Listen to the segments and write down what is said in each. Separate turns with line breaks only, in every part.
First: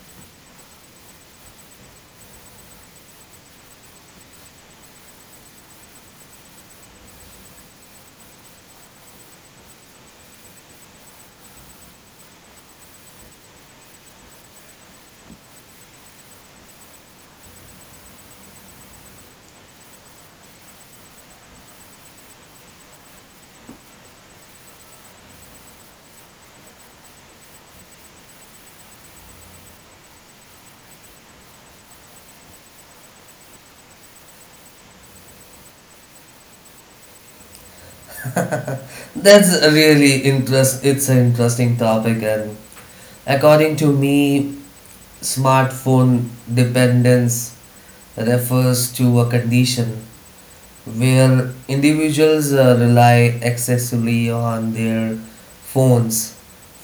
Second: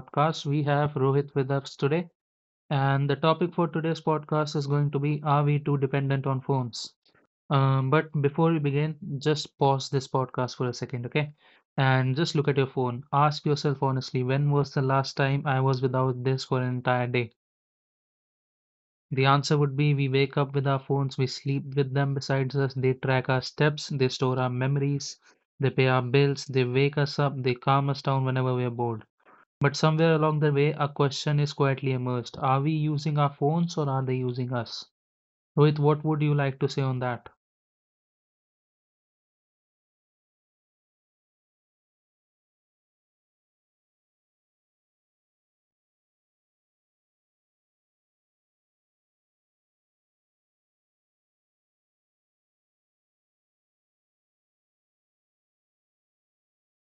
podcast. We have Rohit with us today, and the topic for today's podcast is going to be, are we too dependent on phones? But before we begin, just pause this podcast for a second, okay? And just look at your phone. Ask yourself honestly, when was the last time I was without this for an entire day? The answer would be we wake up with our phones, we sleep with them beside us, they track our steps, they store our memories, they pay our bills, they wake us up, they calm us down whenever we are bored. But somewhere along the way, a question is quietly emerged. Are we using our phones or are they using us? Rohit, what would you like to say on that?
That's a really interest. It's an interesting topic, and according to me, smartphone dependence refers to a condition where individuals rely excessively on their phones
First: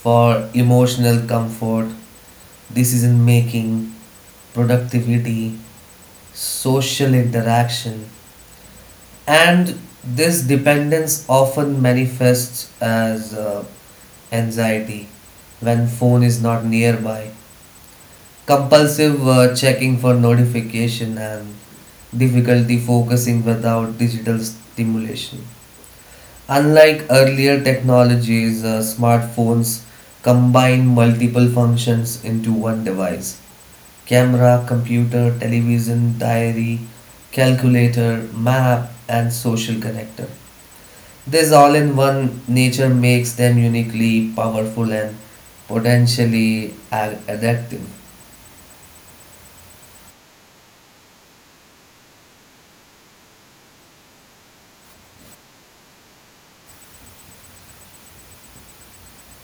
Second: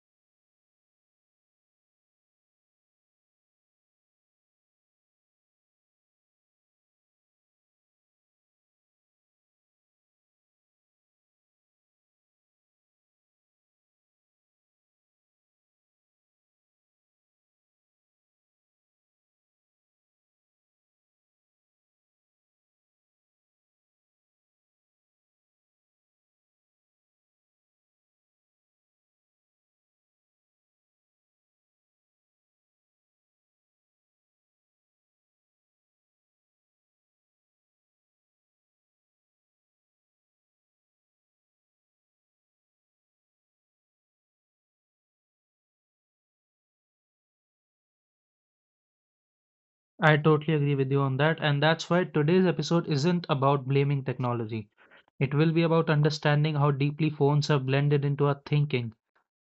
for emotional comfort, decision making, productivity, social interaction, and this dependence often manifests as anxiety when phone is not nearby, compulsive checking for notification, and difficulty focusing without digital stimulation. Unlike earlier technologies, smartphones combine multiple functions into one device, camera, computer, television, diary, calculator, map, and social connector. This all in one nature makes them uniquely powerful and potentially addictive.
I totally agree with you on that. And that's why today's episode isn't about blaming technology. It will be about understanding how deeply phones have blended into our thinking,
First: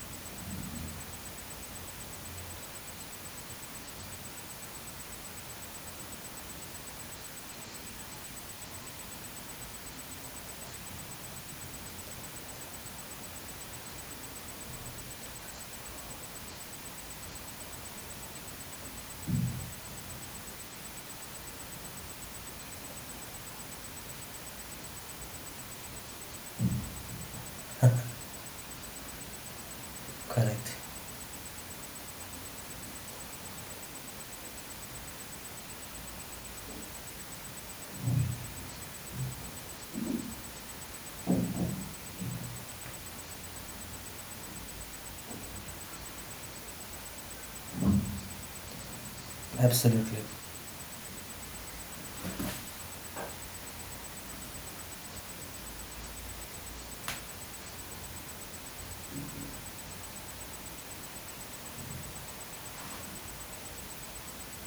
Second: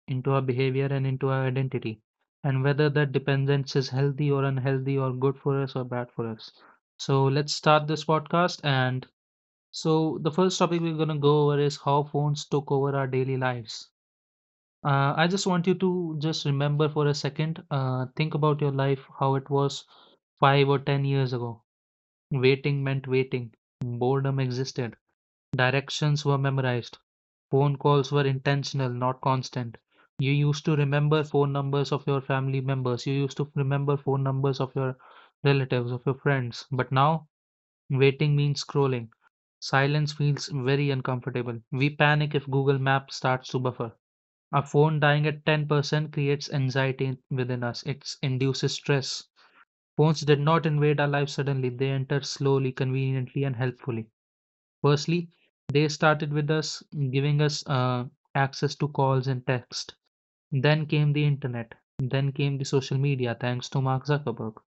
into our behavior, and into our identity, and whether that dependence is healthy or unhealthy or good for us or bad for us. So let's start this podcast. And so the first topic we're going to go over is how phones took over our daily lives. I just want you to just remember for a second, think about your life, how it was 5 or 10 years ago. Waiting meant waiting, boredom existed, directions were memorized, phone calls were intentional, not constant. You used
Correct.
to remember phone numbers of your family members, you used to remember phone numbers of your relatives, of your friends. But now, waiting means scrolling. Silence feels very uncomfortable. We panic if Google Maps starts to buffer. A phone dying at 10% creates anxiety within us. It induces stress. Phones
Absolutely
did not invade our lives suddenly, they entered slowly, conveniently, and helpfully. Firstly, they started with us, giving us access to calls and text. Then came the internet. Then came the social media, thanks to Mark Zuckerberg.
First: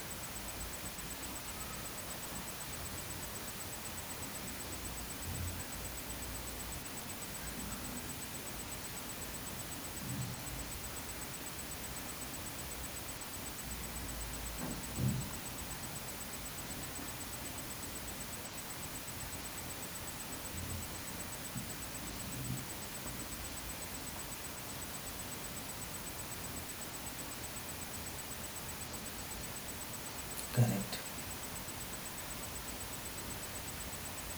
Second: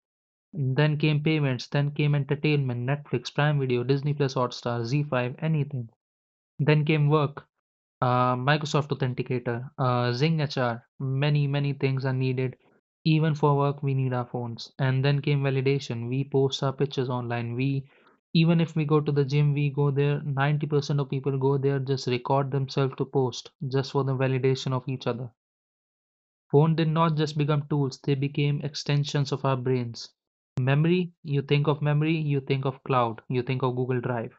Then came payments. Then came entertainment, Netflix, Prime Video, Disney Plus, Hotstar, Z5, anything. Then came work, Microsoft Authenticator, Zing HR, many, many things are needed. Even for work, we need our phones. And then came validation. We post our pictures online. We, even if we go to the gym, we go there. 90% of people go there, just record themselves to post, just for the validation of each other. Phone did not just become tools, they became extensions of our brains.
correct.
Memory, you think of memory, you think of cloud, you think of Google Drive.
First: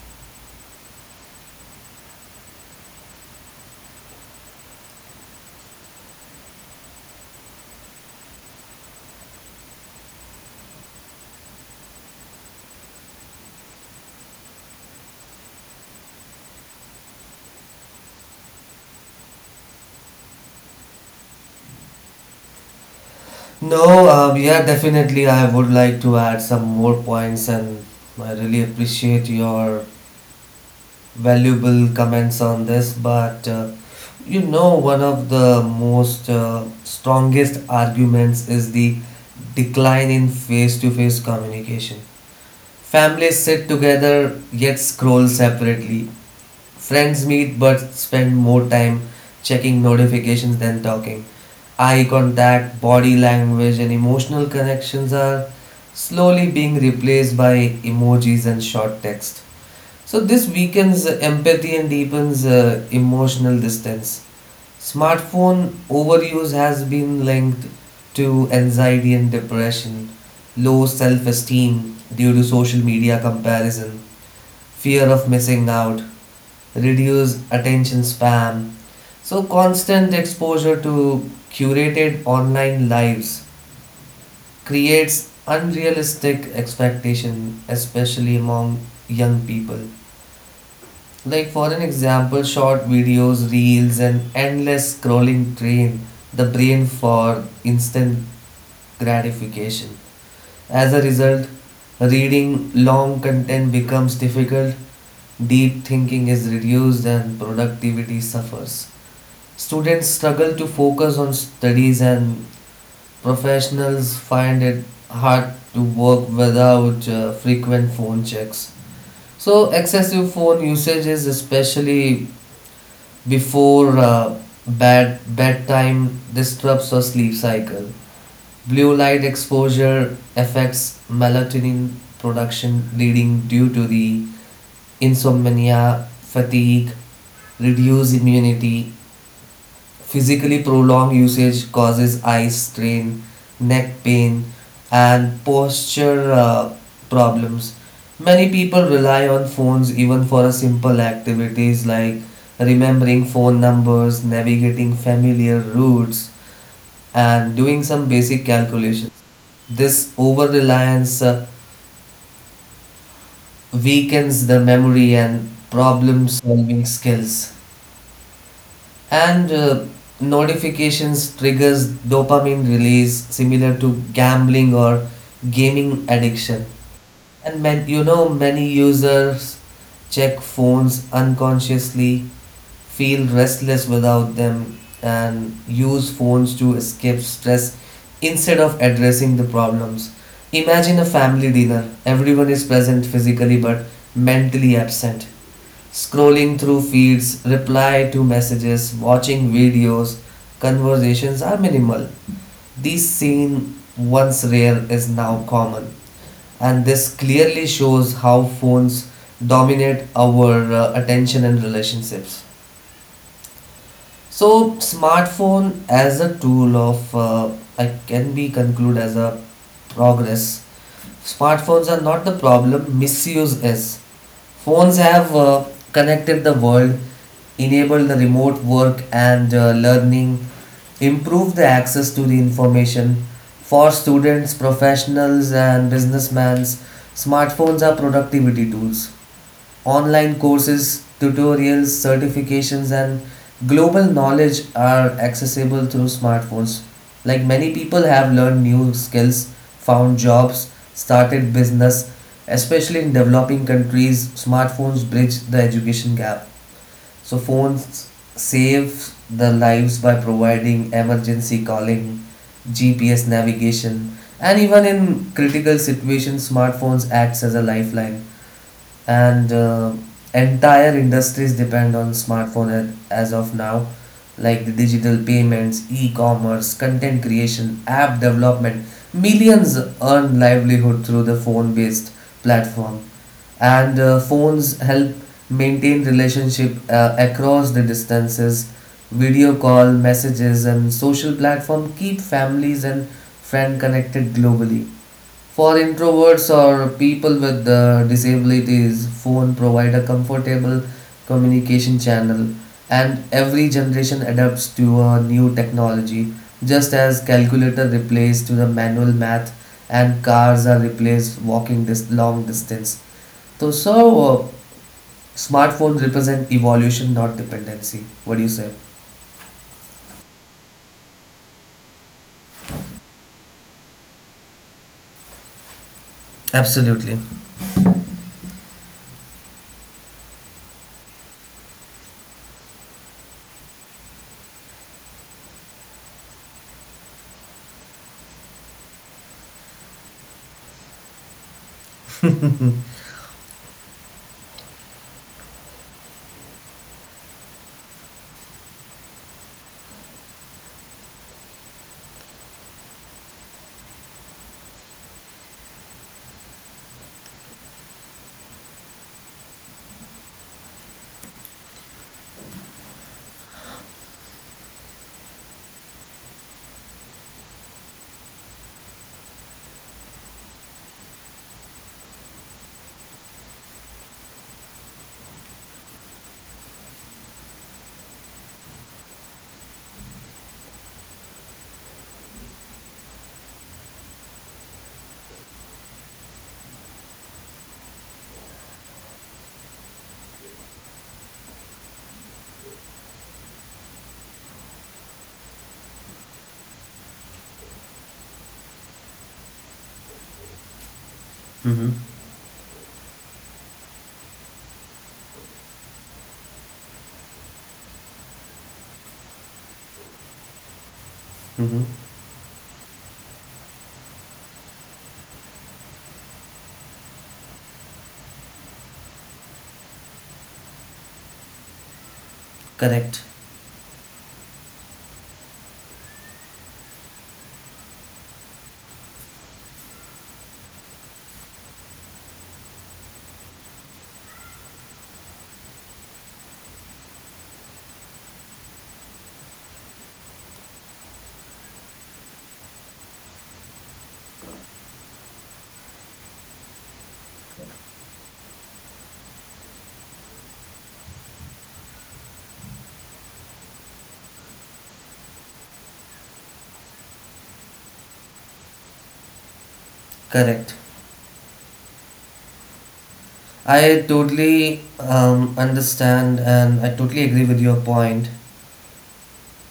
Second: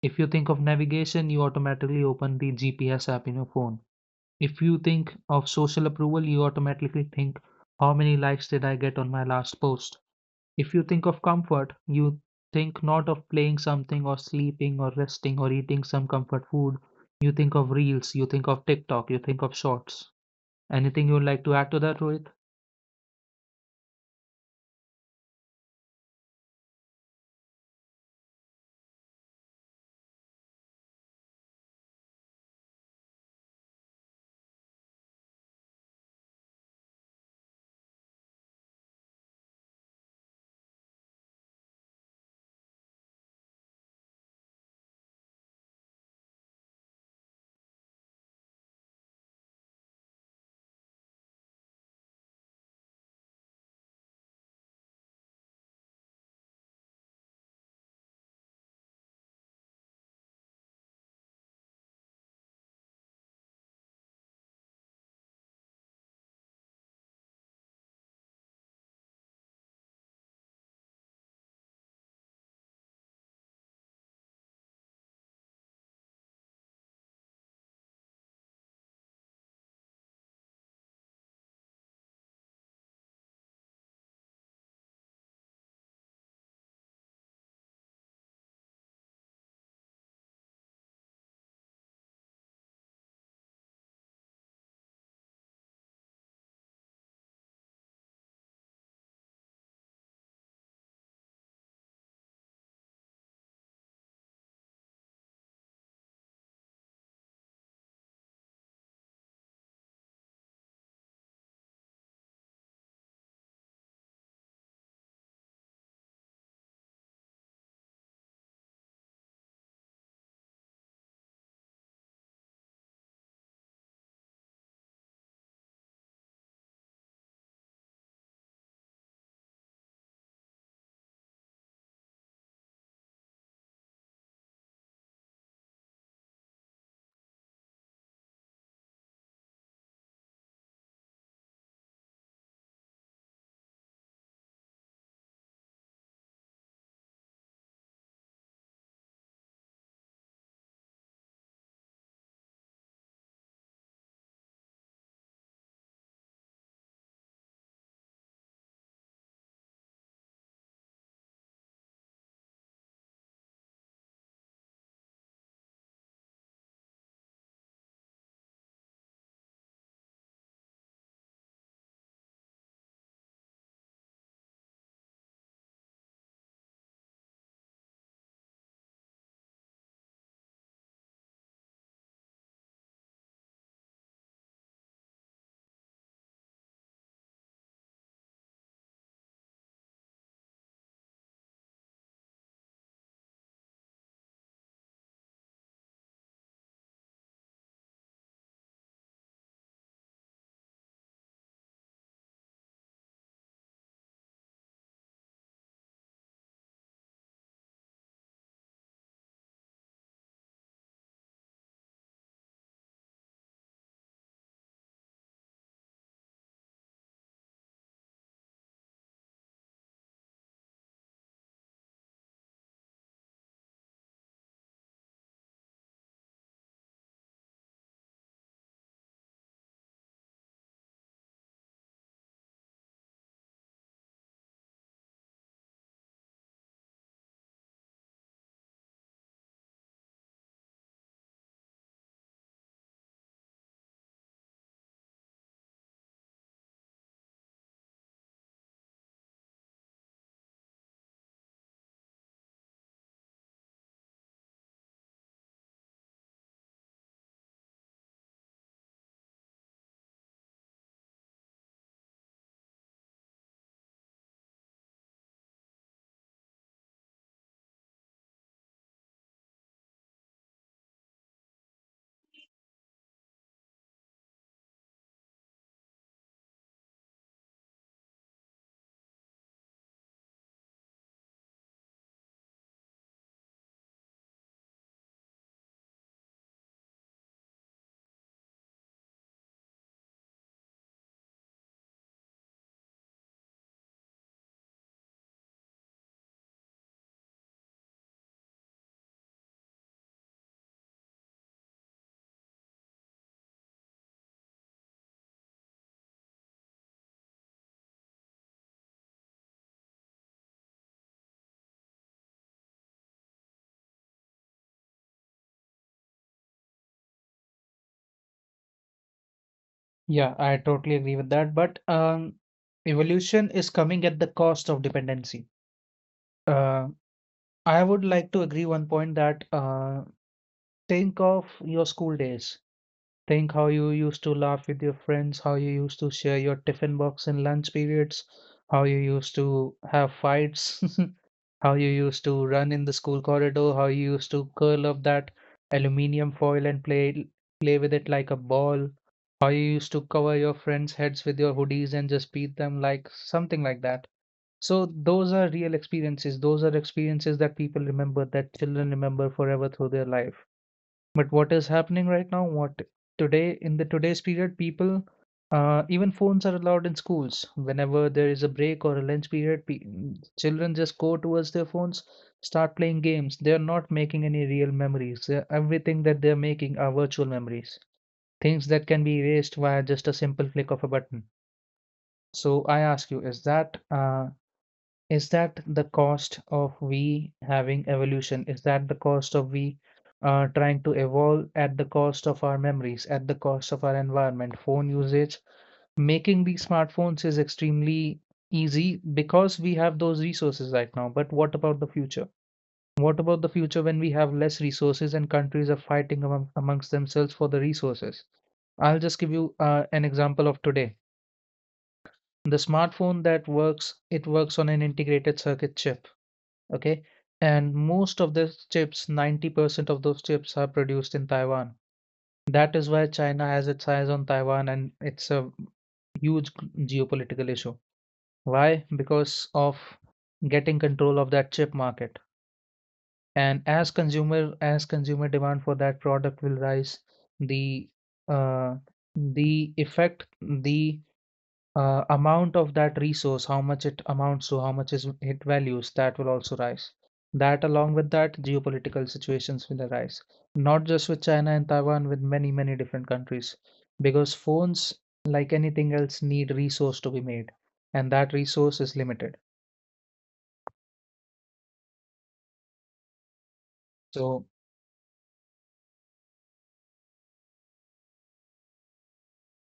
If you think of navigation, you automatically open the GPS app in your phone. If you think of social approval, you automatically think, how many likes did I get on my last post? If you think of comfort, you think not of playing something or sleeping or resting or eating some comfort food. You think of reels, you think of TikTok, you think of shorts. Anything you would like to add to that, Rohit?
No, yeah, definitely. I would like to add some more points, and I really appreciate your valuable comments on this. But one of the most strongest arguments is the decline in face to face communication. Families sit together yet scroll separately. Friends meet but spend more time checking notifications than talking. Eye contact, body language, and emotional connections are slowly being replaced by emojis and short text. So, this weakens empathy and deepens emotional distance. Smartphone overuse has been linked to anxiety and depression, low self esteem due to social media comparison, fear of missing out, reduced attention span. So, constant exposure to curated online lives creates unrealistic expectation, especially among young people. Like for an example, short videos, reels, and endless scrolling train the brain for instant gratification. As a result, reading long content becomes difficult, deep thinking is reduced, and productivity suffers. Students struggle to focus on studies, and professionals find it hard to work without frequent phone checks. So, excessive phone usage, is especially before bedtime, disrupts our sleep cycle. Blue light exposure affects melatonin production, leading due to the insomnia, fatigue, reduced immunity. Physically, prolonged usage causes eye strain, neck pain, and posture problems. Many people rely on phones even for a simple activities like remembering phone numbers, navigating familiar routes, and doing some basic calculations. This over reliance weakens the memory and problem solving skills. And notifications triggers dopamine release similar to gambling or gaming addiction. And man, you know many users check phones unconsciously, feel restless without them, and use phones to escape stress instead of addressing the problems. Imagine a family dinner. Everyone is present physically but mentally absent. Scrolling through feeds, reply to messages, watching videos, conversations are minimal. This scene, once rare, is now common, and this clearly shows how phones dominate our attention and relationships. So, smartphone as a tool of I can be concluded as a progress. Smartphones are not the problem, misuse is. Phones have connected the world, enabled the remote work and learning, improved the access to the information for students, professionals, and businessmen. Smartphones are productivity tools. Online courses, tutorials, certifications, and global knowledge are accessible through smartphones. Like, many people have learned new skills, found jobs, started business, especially in developing countries, smartphones bridge the education gap. So, phones save the lives by providing emergency calling, GPS navigation, and even in critical situations, smartphones acts as a lifeline, and entire industries depend on smartphone as of now, like the digital payments, e-commerce, content creation, app development. Millions earn livelihood through the phone based platform, and phones help maintain relationship across the distances. Video call, messages, and social platform keep families and friends connected globally. For introverts or people with disabilities, phone provide a comfortable communication channel. And every generation adapts to a new technology, just as calculator replaced to the manual math, and cars are replaced walking this long distance. So, smartphones represent evolution, not dependency. What do you say?
Yeah, I totally agree with that. But evolution is coming at the cost of dependency. Uh,
Absolutely.
I would like to agree one point that think of your school days. Think how you used to laugh with your friends, how you used to share your tiffin box in lunch periods, how you used to have fights, how you used to run in the school corridor, how you used to curl up that aluminium foil and play with it like a ball, how you used to cover your friends' heads with your hoodies and just beat them like something like that. So those are real experiences. Those are experiences that people remember, that children remember forever through their life. But what is happening right now? What today in the today's period, people, even phones are allowed in schools. Whenever there is a break or a lunch period, children just go towards their phones, start playing games. They are not making any real memories. Everything that they are making are virtual memories, things that can be erased via just a simple click of a button. So I ask you, is that the cost of we having evolution? Is that the cost of we trying to evolve at the cost of our memories, at the cost of our environment, phone usage? Making these smartphones is extremely easy because we have those resources right now. But what about the
Mm-hmm.
future? What about the future when we have less resources and countries are fighting amongst themselves for the resources? I'll just give you an example of today.
Mm-hmm.
The smartphone that works, it works on an integrated circuit chip. Okay. And most of these chips, 90% of those chips are produced in Taiwan. That is why
Correct.
China has its eyes on Taiwan and it's a huge geopolitical issue. Why? Because of getting control of that chip market. And as consumer demand for that product will rise, the uh, the amount of that resource, how much it amounts to, how much is it values, that will also rise. That, along with that, geopolitical situations will arise, not just with China and Taiwan, with many, many different countries, because phones, like anything else, need resource to be made, and that resource is limited.
Correct. I
So,
totally understand and I totally agree with your point.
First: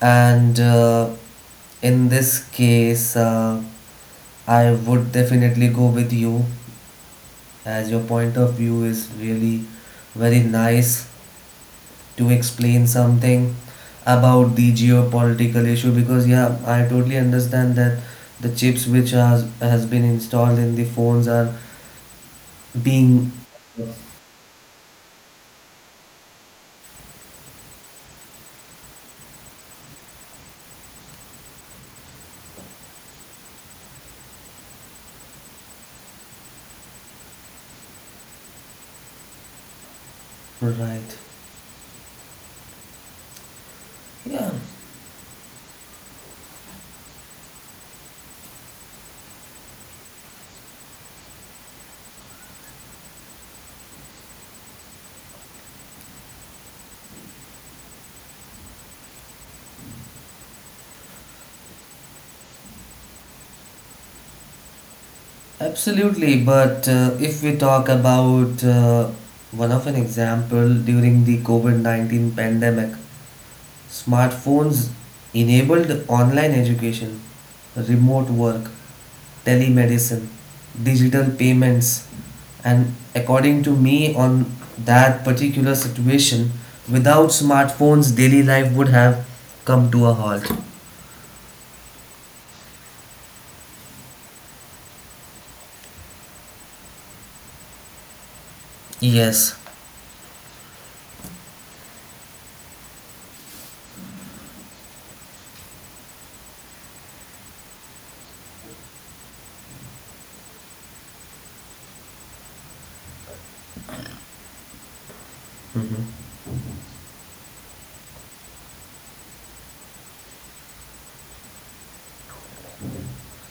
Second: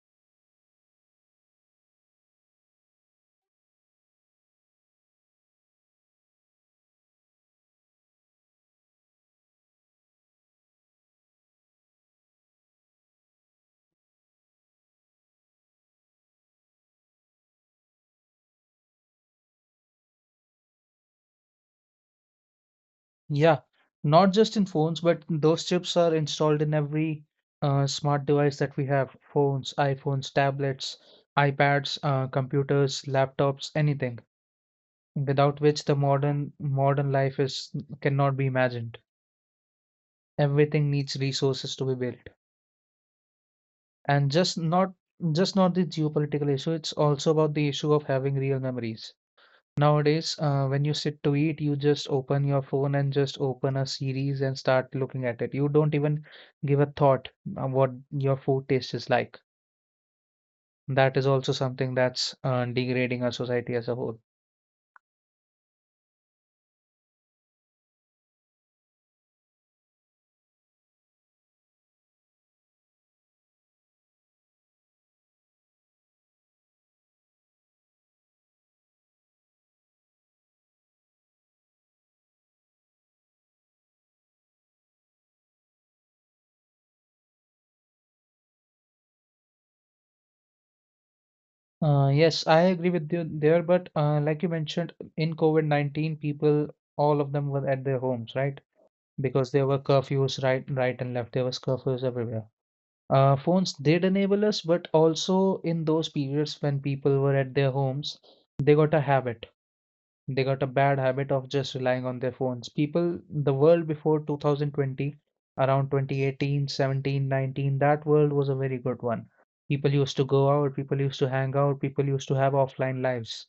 And in this case, I would definitely go with you, as your point of view is really very nice to explain something about the geopolitical issue, because yeah, I totally understand that the chips which has been installed in the phones are being.
yeah, not just in phones, but those chips are installed in every smart device that we have, phones, iPhones, tablets, iPads, computers, laptops, anything, without which the modern life is cannot be imagined. Everything needs
Right.
resources to be built. And
Yeah.
just not the geopolitical issue, it's also about the issue of having real memories. Nowadays, when you sit to eat, you just open your phone and just open a series and start looking at it. You don't even give a thought what your food taste is like. That is also something that's degrading our society as a whole.
Absolutely, but if we talk about one of an example during the COVID-19 pandemic, smartphones enabled online education, remote work, telemedicine, digital payments, and according to me, on that particular situation, without smartphones, daily life would have come to a halt.
Yes, I agree with you there, but like you mentioned, in COVID-19, people, all of them were at their homes, right? Because
Yes.
there were curfews right, right and left. There was curfews everywhere. Phones did enable us, but also in those periods when people were at their homes, they got a habit. They got a bad habit of just relying on their phones. People, the world before 2020, around
Mhm.
2018, 17, 19, that world was a very good one. People used to go out, people used to hang out, people used to have offline lives.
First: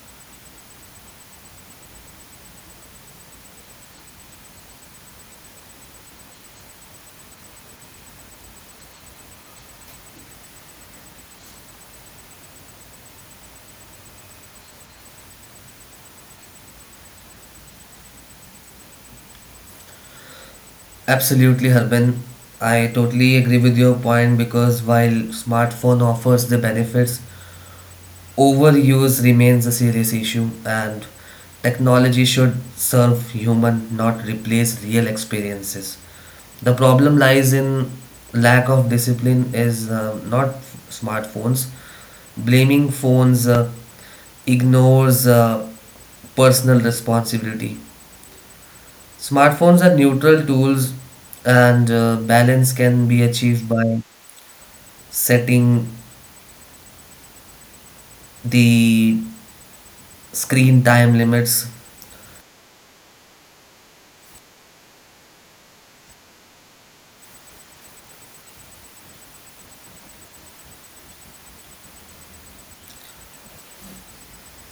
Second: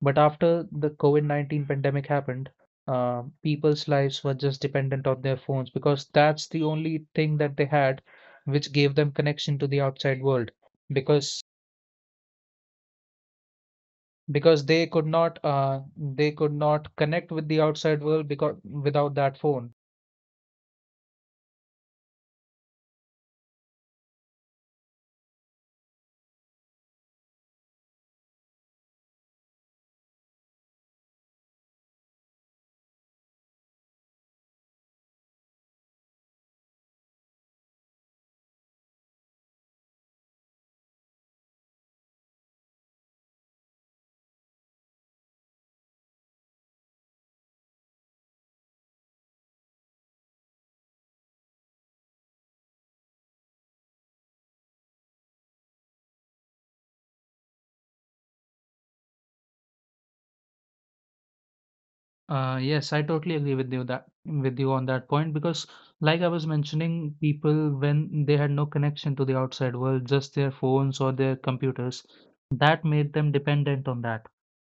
But after the COVID-19 pandemic happened, people's lives were just dependent on their phones because that's the only thing that they had which gave them connection to the outside world. Because because they could not connect with the outside world because without that phone.
Absolutely, Harbin. I totally agree with your point, because while smartphone offers the benefits, overuse remains a serious issue, and technology should serve human, not replace real experiences. The problem lies in lack of discipline is not smartphones. Blaming phones ignores personal responsibility. Smartphones are neutral tools, and balance can be achieved by setting the screen time limits.
Yes, I totally agree with you that with you on that point because like I was mentioning, people when they had no connection to the outside world, just their phones or their computers, that made them dependent on that.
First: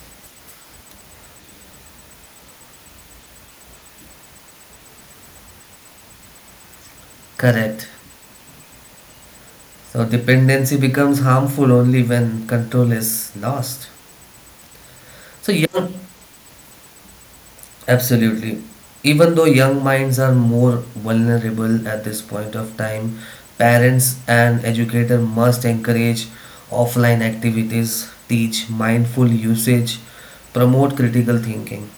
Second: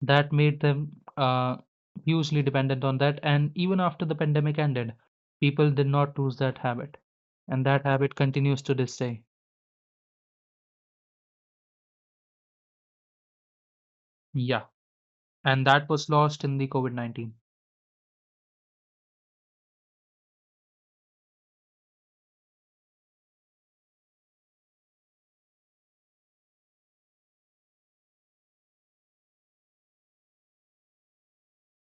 That made them hugely dependent on that. And even after the pandemic ended, people did not lose that habit, and that
Correct.
habit continues to this day.
So, dependency becomes harmful only when control is lost.
Yeah.
So,
And that
young,
was lost in the COVID-19.
Absolutely. Even though young minds are more vulnerable at this point of time, parents and educators must encourage offline activities, teach mindful usage, promote critical thinking.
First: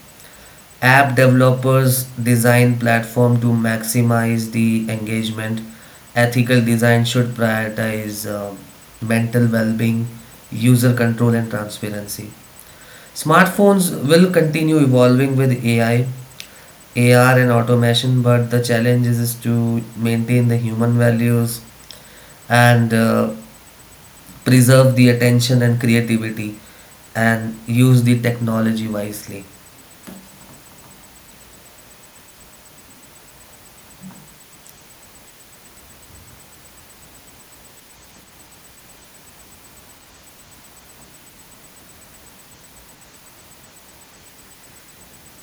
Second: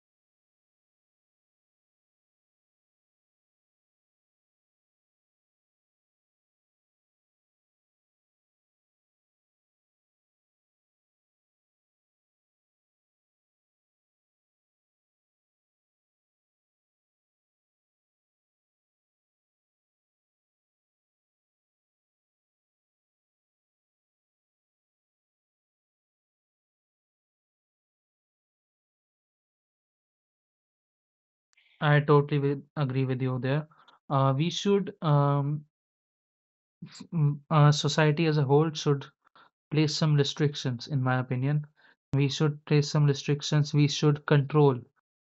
App developers design platform to maximize the engagement. Ethical design should prioritize mental well-being, user control, and transparency. Smartphones will continue evolving with AI, AR, and automation, but the challenge is to maintain the human values, and preserve the attention and creativity, and use the technology wisely.
Agree with you there. Uh, we should, um, Society as a whole should place some restrictions, in my opinion. We should place some restrictions. We should control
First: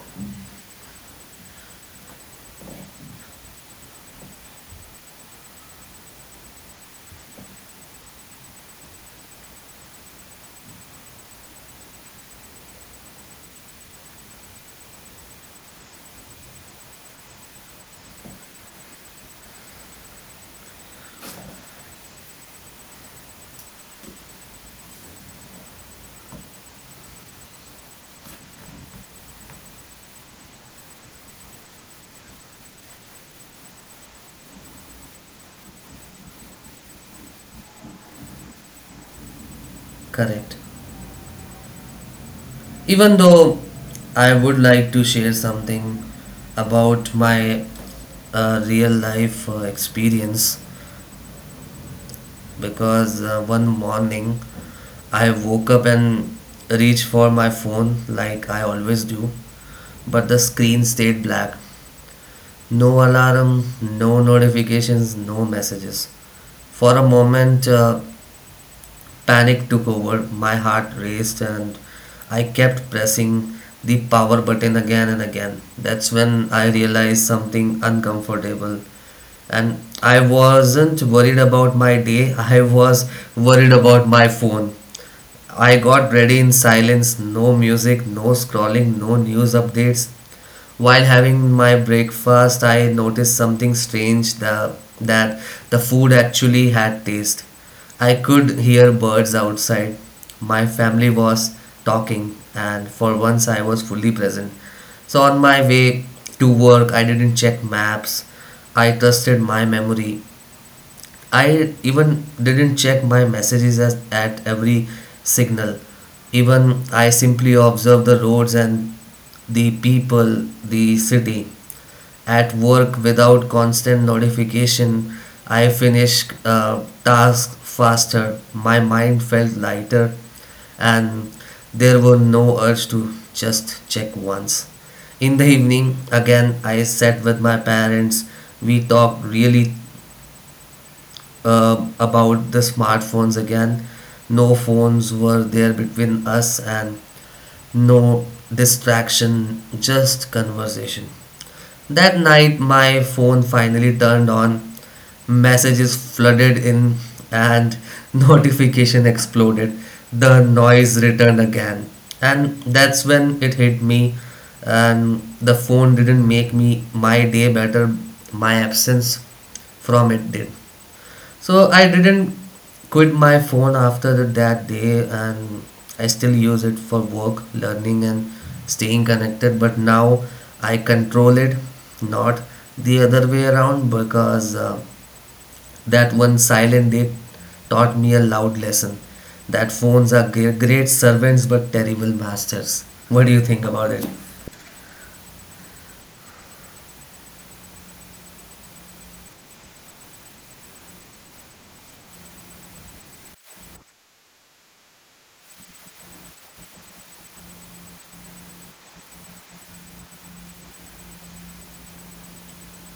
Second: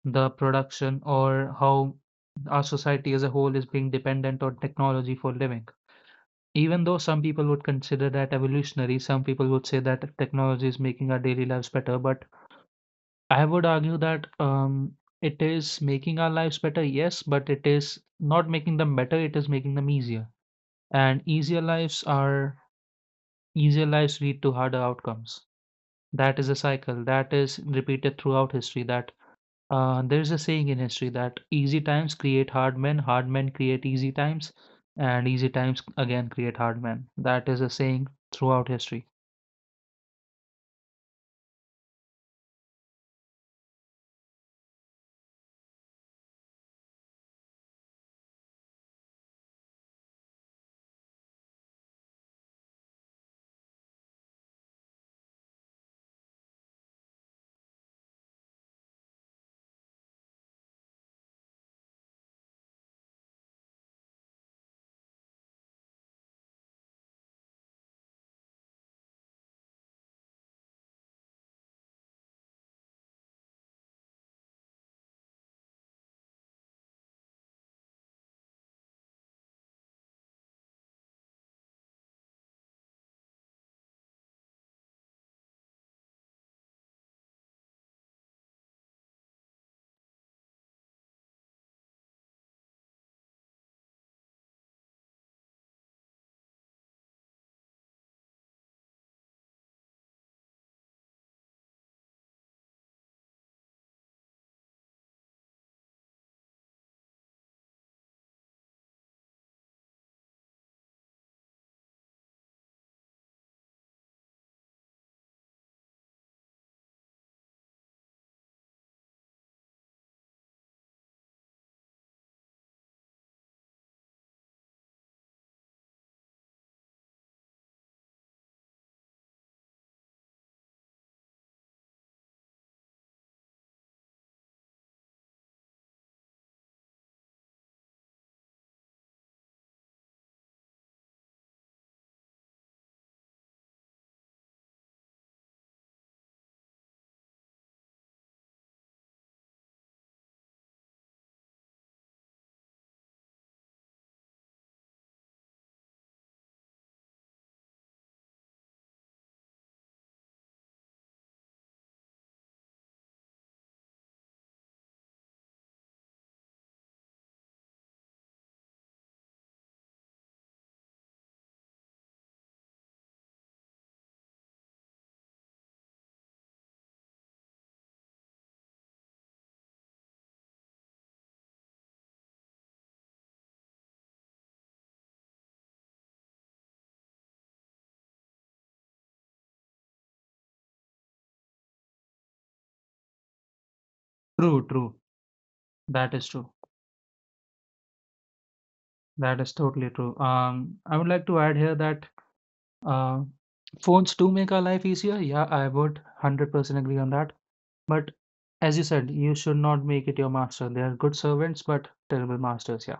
the production or how our society as a whole is being dependent on technology for living. Even though some people would consider that evolutionary, some people would say that technology is making our daily lives better, but I would argue that it is making our lives better, yes, but it is not making them better, it is making them easier. And easier lives lead to harder outcomes. That is a cycle that is repeated throughout history. That There is a saying in history that easy times create hard men create easy times, and easy times again create hard men. That is a saying throughout history.
Correct. Even though, I would like to share something about my real life experience. Because one morning I woke up and reached for my phone like I always do, but the screen stayed black. No alarm, no notifications, no messages. For a moment, panic took over, my heart raced, and I kept pressing the power button again and again. That's when I realized something uncomfortable. And I wasn't worried about my day, I was worried about my phone. I got ready in silence, no music, no scrolling, no news updates. While having my breakfast, I noticed something strange, the food actually had taste. I could hear birds outside. My family was talking, and for once I was fully present. So, on my way to work, I didn't check maps. I trusted my memory. I even didn't check my messages at every signal. Even I simply observed the roads, and the people, the city. At work, without constant notification, I finished tasks faster. My mind felt lighter, and there were no urge to just check once. In the evening, again, I sat with my parents. We talked really about the smartphones again. No phones were there between us, and no distraction, just conversation. That night, my phone finally turned on, messages flooded in, and notification exploded. The noise returned again. And that's when it hit me. And the phone didn't make me my day better, my absence from it did. So I didn't quit my phone after that day, and I still use it for work, learning, and staying connected. But now I control it, not the other way around, because that one silent day taught me a loud lesson that phones are great servants but terrible masters. What do you think about it?
True, true. That is true. That is totally true. I would like to add here that Uh, phones do make our life easier. Yeah, I would 100% agree on that. But as you said, you should not make it your master. They are good servants, but terrible masters. Yeah,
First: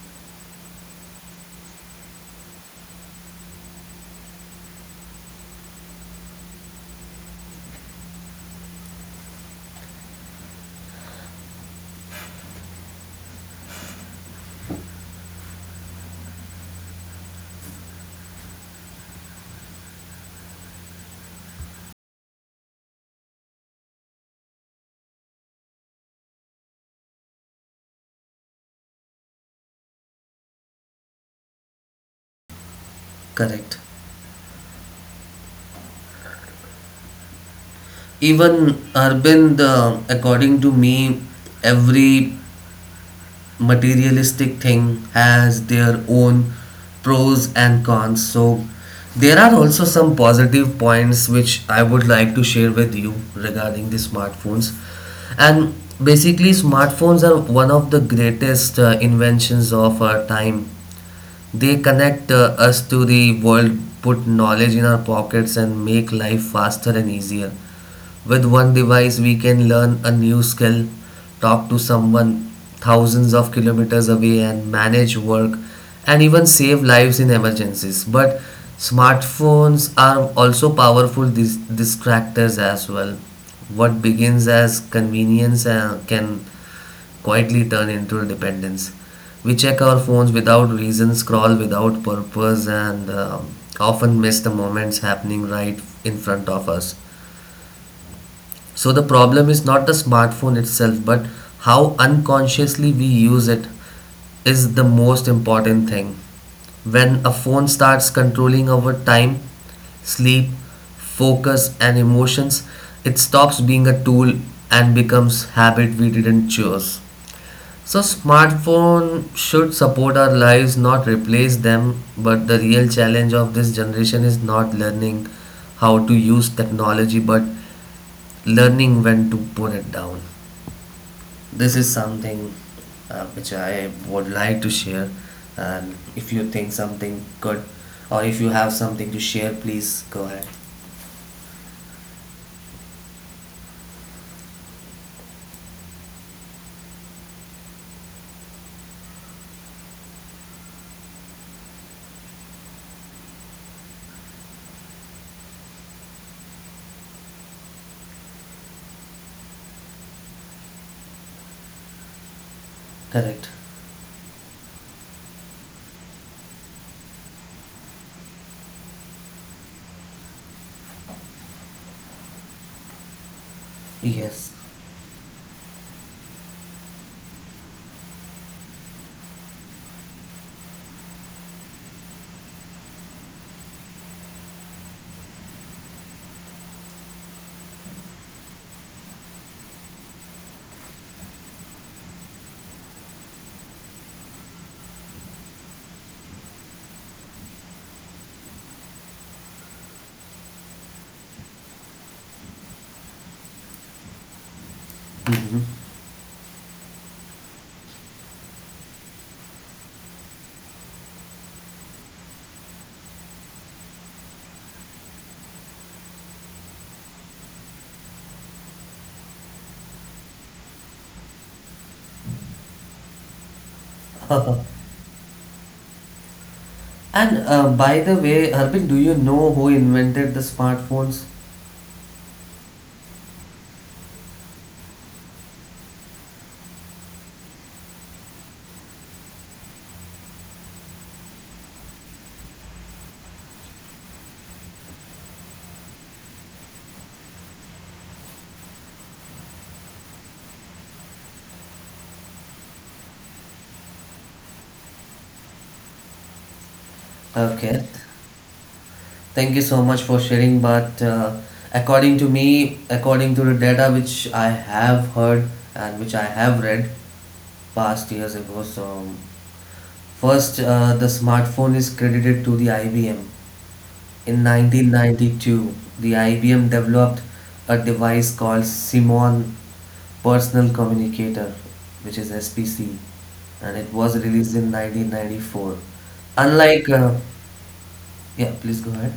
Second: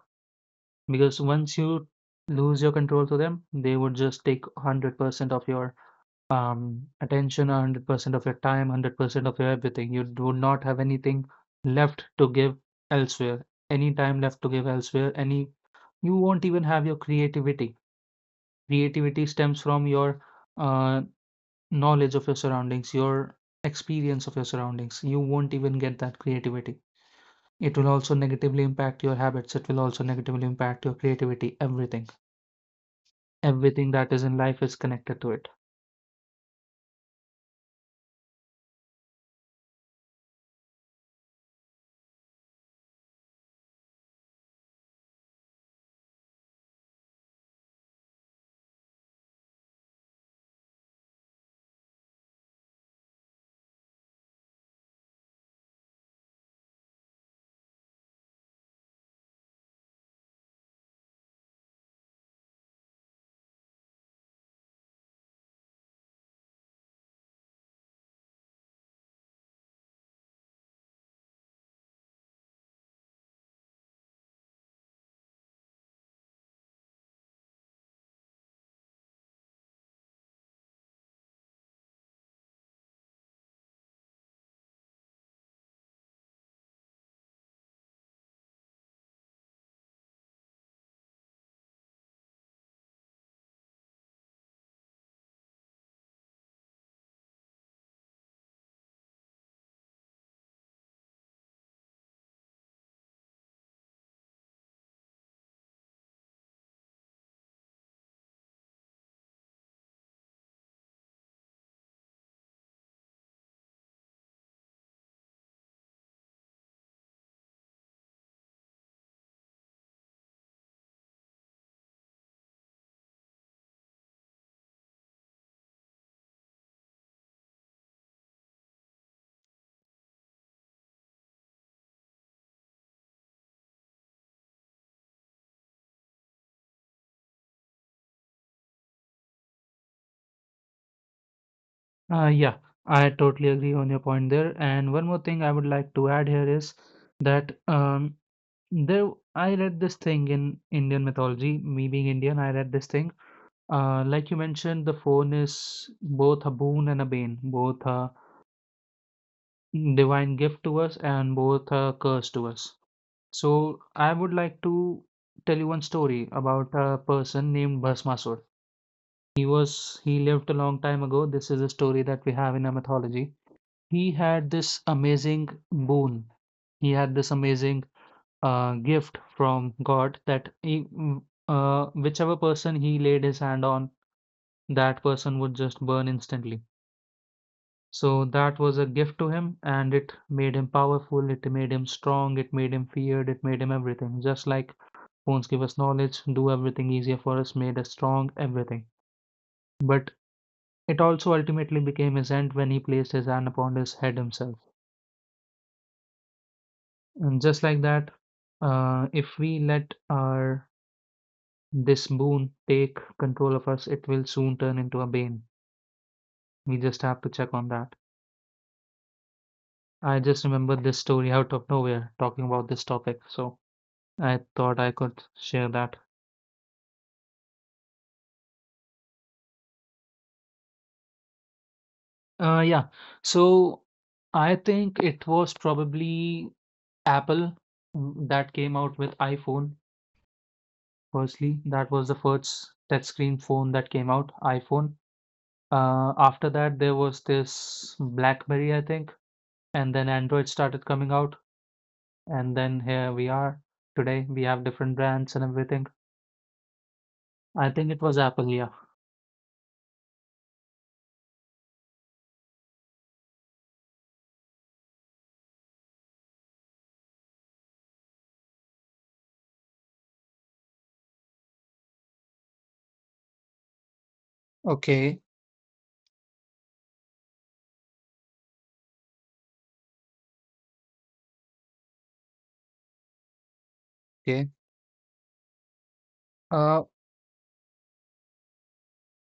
because once you lose your control to them, they would just take 100% of your attention, 100% of your time, 100% of your everything. You do not have anything left to give elsewhere, any time left to give elsewhere, any, you won't even have your creativity. Creativity stems from your uh, knowledge of your surroundings, your experience of your surroundings. You won't even get that creativity. It will also negatively impact your habits. It will also negatively impact your creativity. Everything.
Correct.
Everything that is in life is connected to it.
Even, Arvind, according to me, every materialistic thing has their own pros and cons. So, there are also some positive points which I would like to share with you regarding the smartphones. And basically, smartphones are one of the greatest inventions of our time. They connect us to the world, put knowledge in our pockets, and make life faster and easier. With one device, we can learn a new skill, talk to someone thousands of kilometers away, and manage work and even save lives in emergencies. But smartphones are also powerful distractors as well. What begins as convenience can quietly turn into a dependence. We check our phones without reason, scroll without purpose, and often miss the moments happening right in front of us. So the problem is not the smartphone itself, but how unconsciously we use it is the most important thing. When a phone starts controlling our time, sleep, focus, and emotions, it stops being a tool and becomes habit we didn't choose. So smartphone should support our lives, not replace them. But the real challenge of this generation is not learning how to use technology, but learning when to put it down. This is something which I would like to share. And if you think something good, or if you have something to share, please go ahead.
Yeah, I totally agree on your point there. And one more thing I would like to add here is that there I read this thing in Indian mythology. Me being Indian, I read this thing. Like you mentioned, the phone is both a boon and a bane, both a divine gift to us and both a curse to us.
Correct.
So I would like to tell you one story about a person named Bhasmasur. He lived a long time ago. This is a story that we have in our mythology. He had
Yes.
this amazing boon. He had this amazing gift from God that whichever person he laid his hand on, that person would just burn instantly. So that was a gift to him, and it made him powerful, it made him strong, it made him feared, it made him everything. Just like phones give us knowledge, do everything easier for us, made us strong, everything. But it also ultimately became his end when he placed his hand upon his head himself.
Mm-hmm.
And just like that, if we let our this boon take control of us, it will soon turn into a bane. We just have to check on that. I just remembered this story out of nowhere talking about this topic. So I thought I could share that.
And by the way, Harbin, do you know who invented the smartphones?
Yeah. So I think it was probably Apple that came out with iPhone. Firstly, that was the first touchscreen phone that came out, iPhone. After that, there was this BlackBerry, I think, and then Android started coming out, and then here we are today. We have different brands and everything. I
Okay,
think it was Apple, yeah.
thank you so much for sharing. But according to me, according to the data which I have heard and which I have read past years ago, so first, the smartphone is credited to the IBM. In
Okay,
1992, the IBM developed a device called Simon Personal Communicator, which is SPC, and it was
okay.
released in 1994.
Uh,
Unlike, yeah, please go ahead.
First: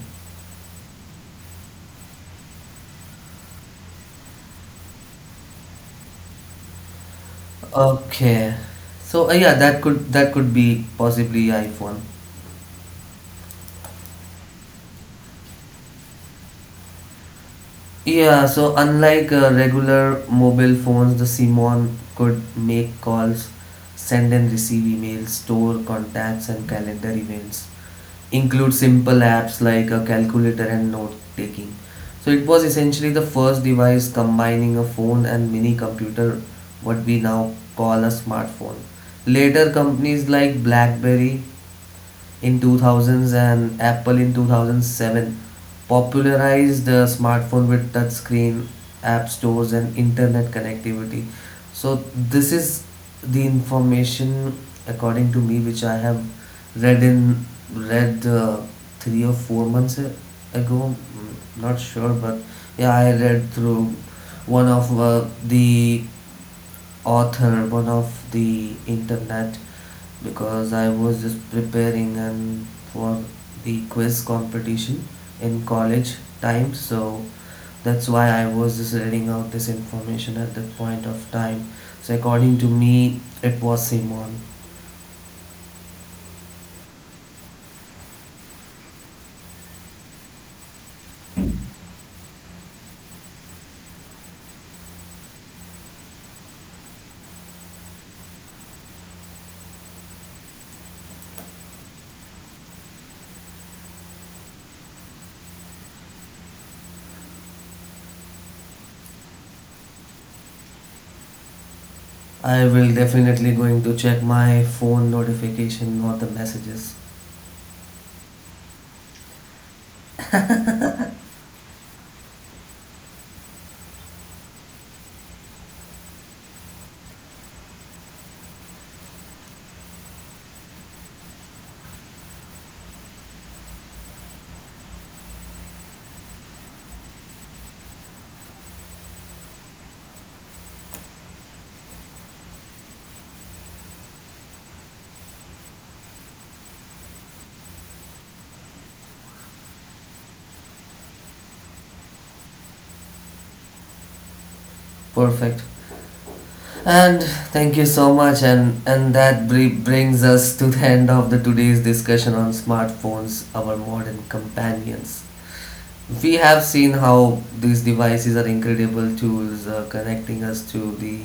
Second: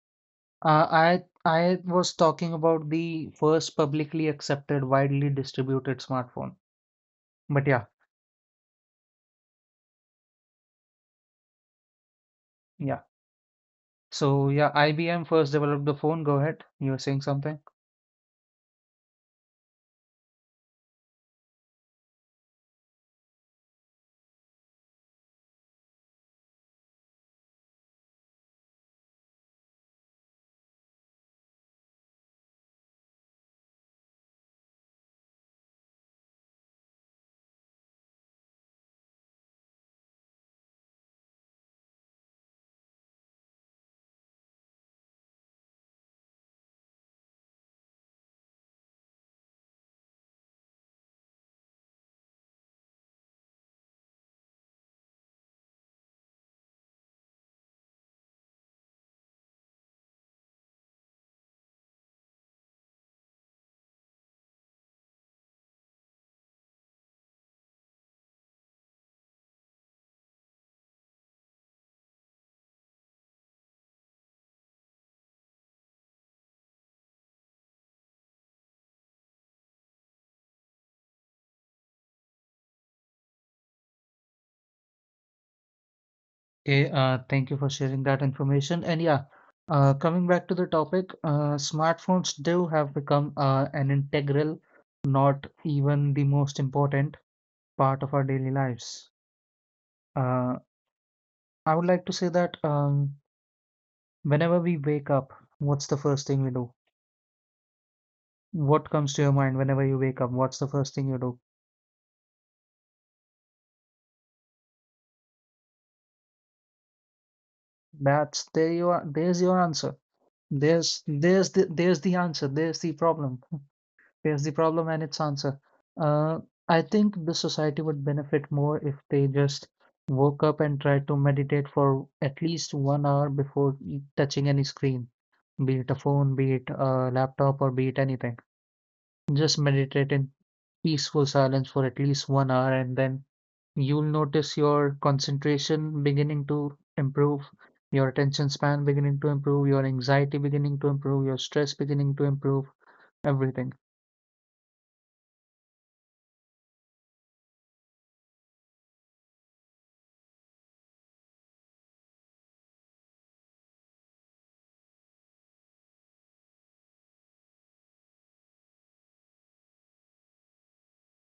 I was talking about the first publicly accepted, widely distributed smartphone. But yeah,
Okay. So yeah, that could be possibly iPhone.
yeah. So yeah, IBM first developed the phone. Go ahead. You were saying something.
Yeah, so unlike regular mobile phones, the Simon could make calls, send and receive emails, store contacts and calendar events, include simple apps like a calculator and note taking. So it was essentially the first device combining a phone and mini computer, what we now call a smartphone. Later, companies like BlackBerry in 2000s and Apple in 2007 popularized the smartphone with touchscreen, app stores, and internet connectivity. So this is the information, according to me, which I have read in read 3 or 4 months ago. Mm, not sure, but yeah, I read through one of the author, one of the internet, because I was just preparing and for the quiz competition in college time, so that's why I was just reading out this information at that point of time, so according to me it was Simon.
Okay. Thank you for sharing that information. And yeah, coming back to the topic, smartphones do have become an integral, not even the most important part of our daily lives. Uh, I would like to say that whenever we wake up, what's the first thing we do? What comes to your mind whenever you wake up? What's the first thing you do?
I will definitely going to check my phone notification or the messages.
That's there you are. There's your answer. There's the answer. There's the problem. There's the problem and its answer. Uh, I think the society would benefit more if they just woke up and tried to meditate for at least 1 hour before touching any screen, be it a phone, be it a laptop, or be it anything. Just meditate in peaceful silence for at least 1 hour, and then you'll notice your concentration beginning to improve, your attention span beginning to improve, your anxiety beginning to improve, your stress beginning to improve, everything.
Perfect. And thank you so much, and that brings us to the end of the today's discussion on smartphones, our modern companions. We have seen how these devices are incredible tools, connecting us to the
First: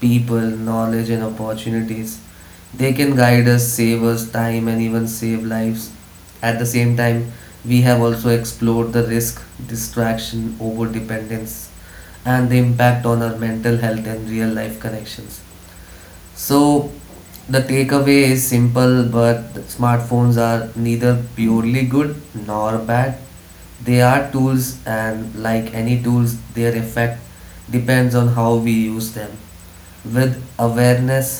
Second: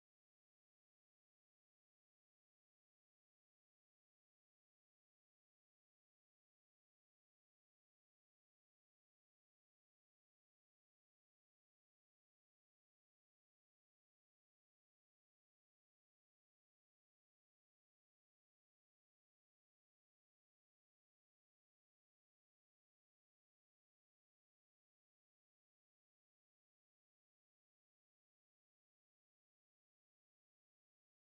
people, knowledge, and opportunities. They can guide us, save us time, and even save lives. At the same time, we have also explored the risk, distraction, over dependence, and the impact on our mental health and real life connections. So the takeaway is simple, but smartphones are neither purely good nor bad. They are tools, and like any tools, their effect depends on how we use them. With awareness,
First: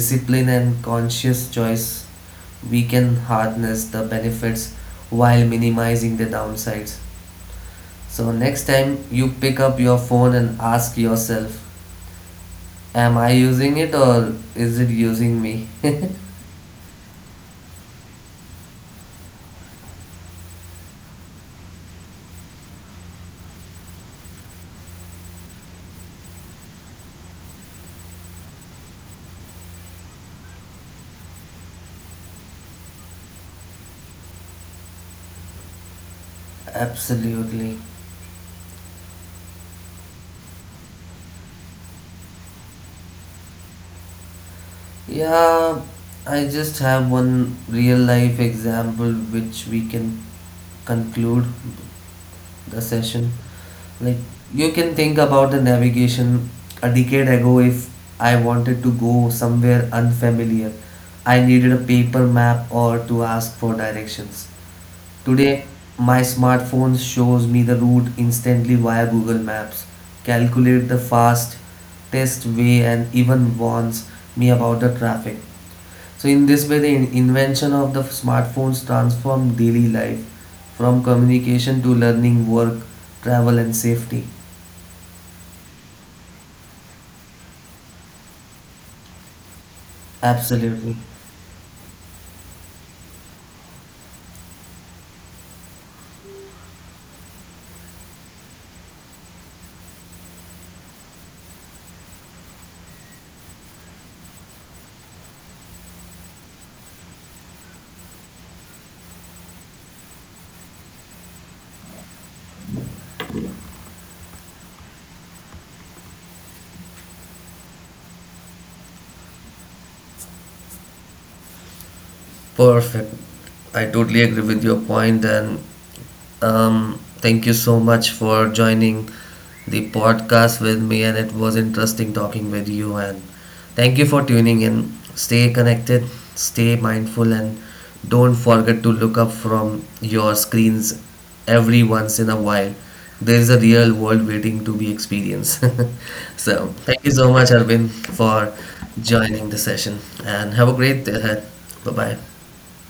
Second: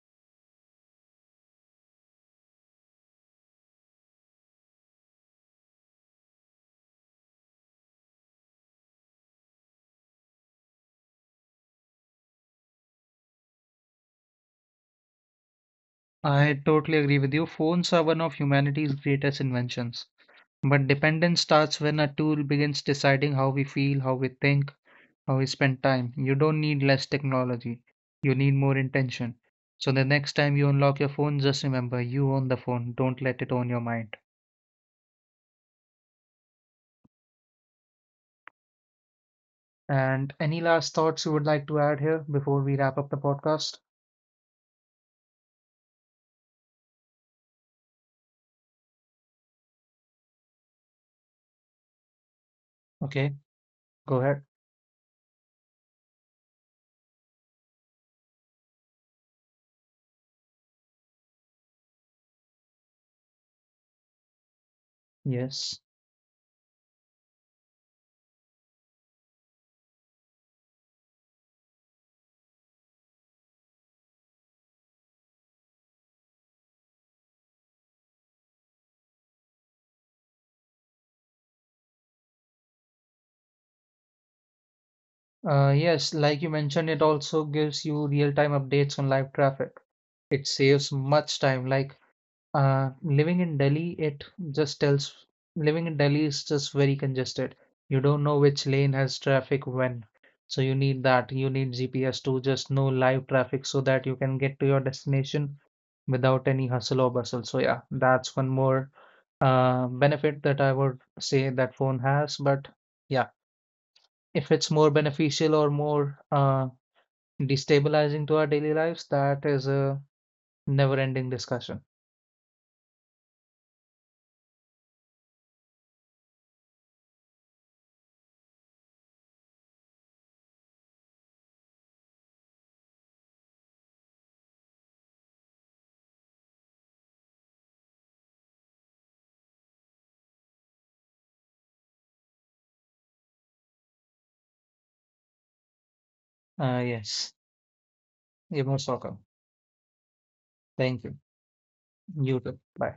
discipline, and conscious choice, we can harness the benefits while minimizing the downsides. So, next time you pick up your phone, and ask yourself, am I using it or is it using me?
I totally agree with you. Phones are one of humanity's greatest inventions. But dependence starts when a tool begins deciding how we feel, how we think, how we spend time. You don't need less technology, you need more intention. So the next time you unlock your phone, just remember you own the phone, don't let it own your mind.
Absolutely.
And any last thoughts you would like to add here before we wrap up the podcast?
Yeah, I just have one real life example which we can conclude the session.
Okay,
Like,
go ahead.
you can think about the navigation a decade ago, if I wanted to go somewhere unfamiliar, I needed a paper map or to ask for directions. Today,
Yes.
my smartphone shows me the route instantly via Google Maps, calculate the fastest way, and even warns me about the traffic. So, in this way, the invention of the smartphones transformed daily life, from communication to learning, work, travel, and safety.
Yes, like you mentioned, it also gives you real-time updates on live traffic. It saves
Absolutely.
much time. Like living in Delhi, it just tells living in Delhi is just very congested. You don't know which lane has traffic when. So you need that. You need GPS to just know live traffic so that you can get to your destination without any hustle or bustle. So yeah, that's one more benefit that I would say that phone has. But yeah, if it's more beneficial or more destabilizing to our daily lives, that is a never-ending discussion.
Perfect. I totally agree with your point, and thank you so much for joining the podcast with me. And it was interesting talking with you. And thank you for tuning in. Stay connected, stay mindful, and don't forget to look up from your screens every once in a while. There is a real world waiting to be experienced. So
Uh,
thank you
yes,
so much, Arvind, for
you're most welcome.
joining the session. And have a
Thank
great
you.
day ahead. Bye bye.
You too. Bye.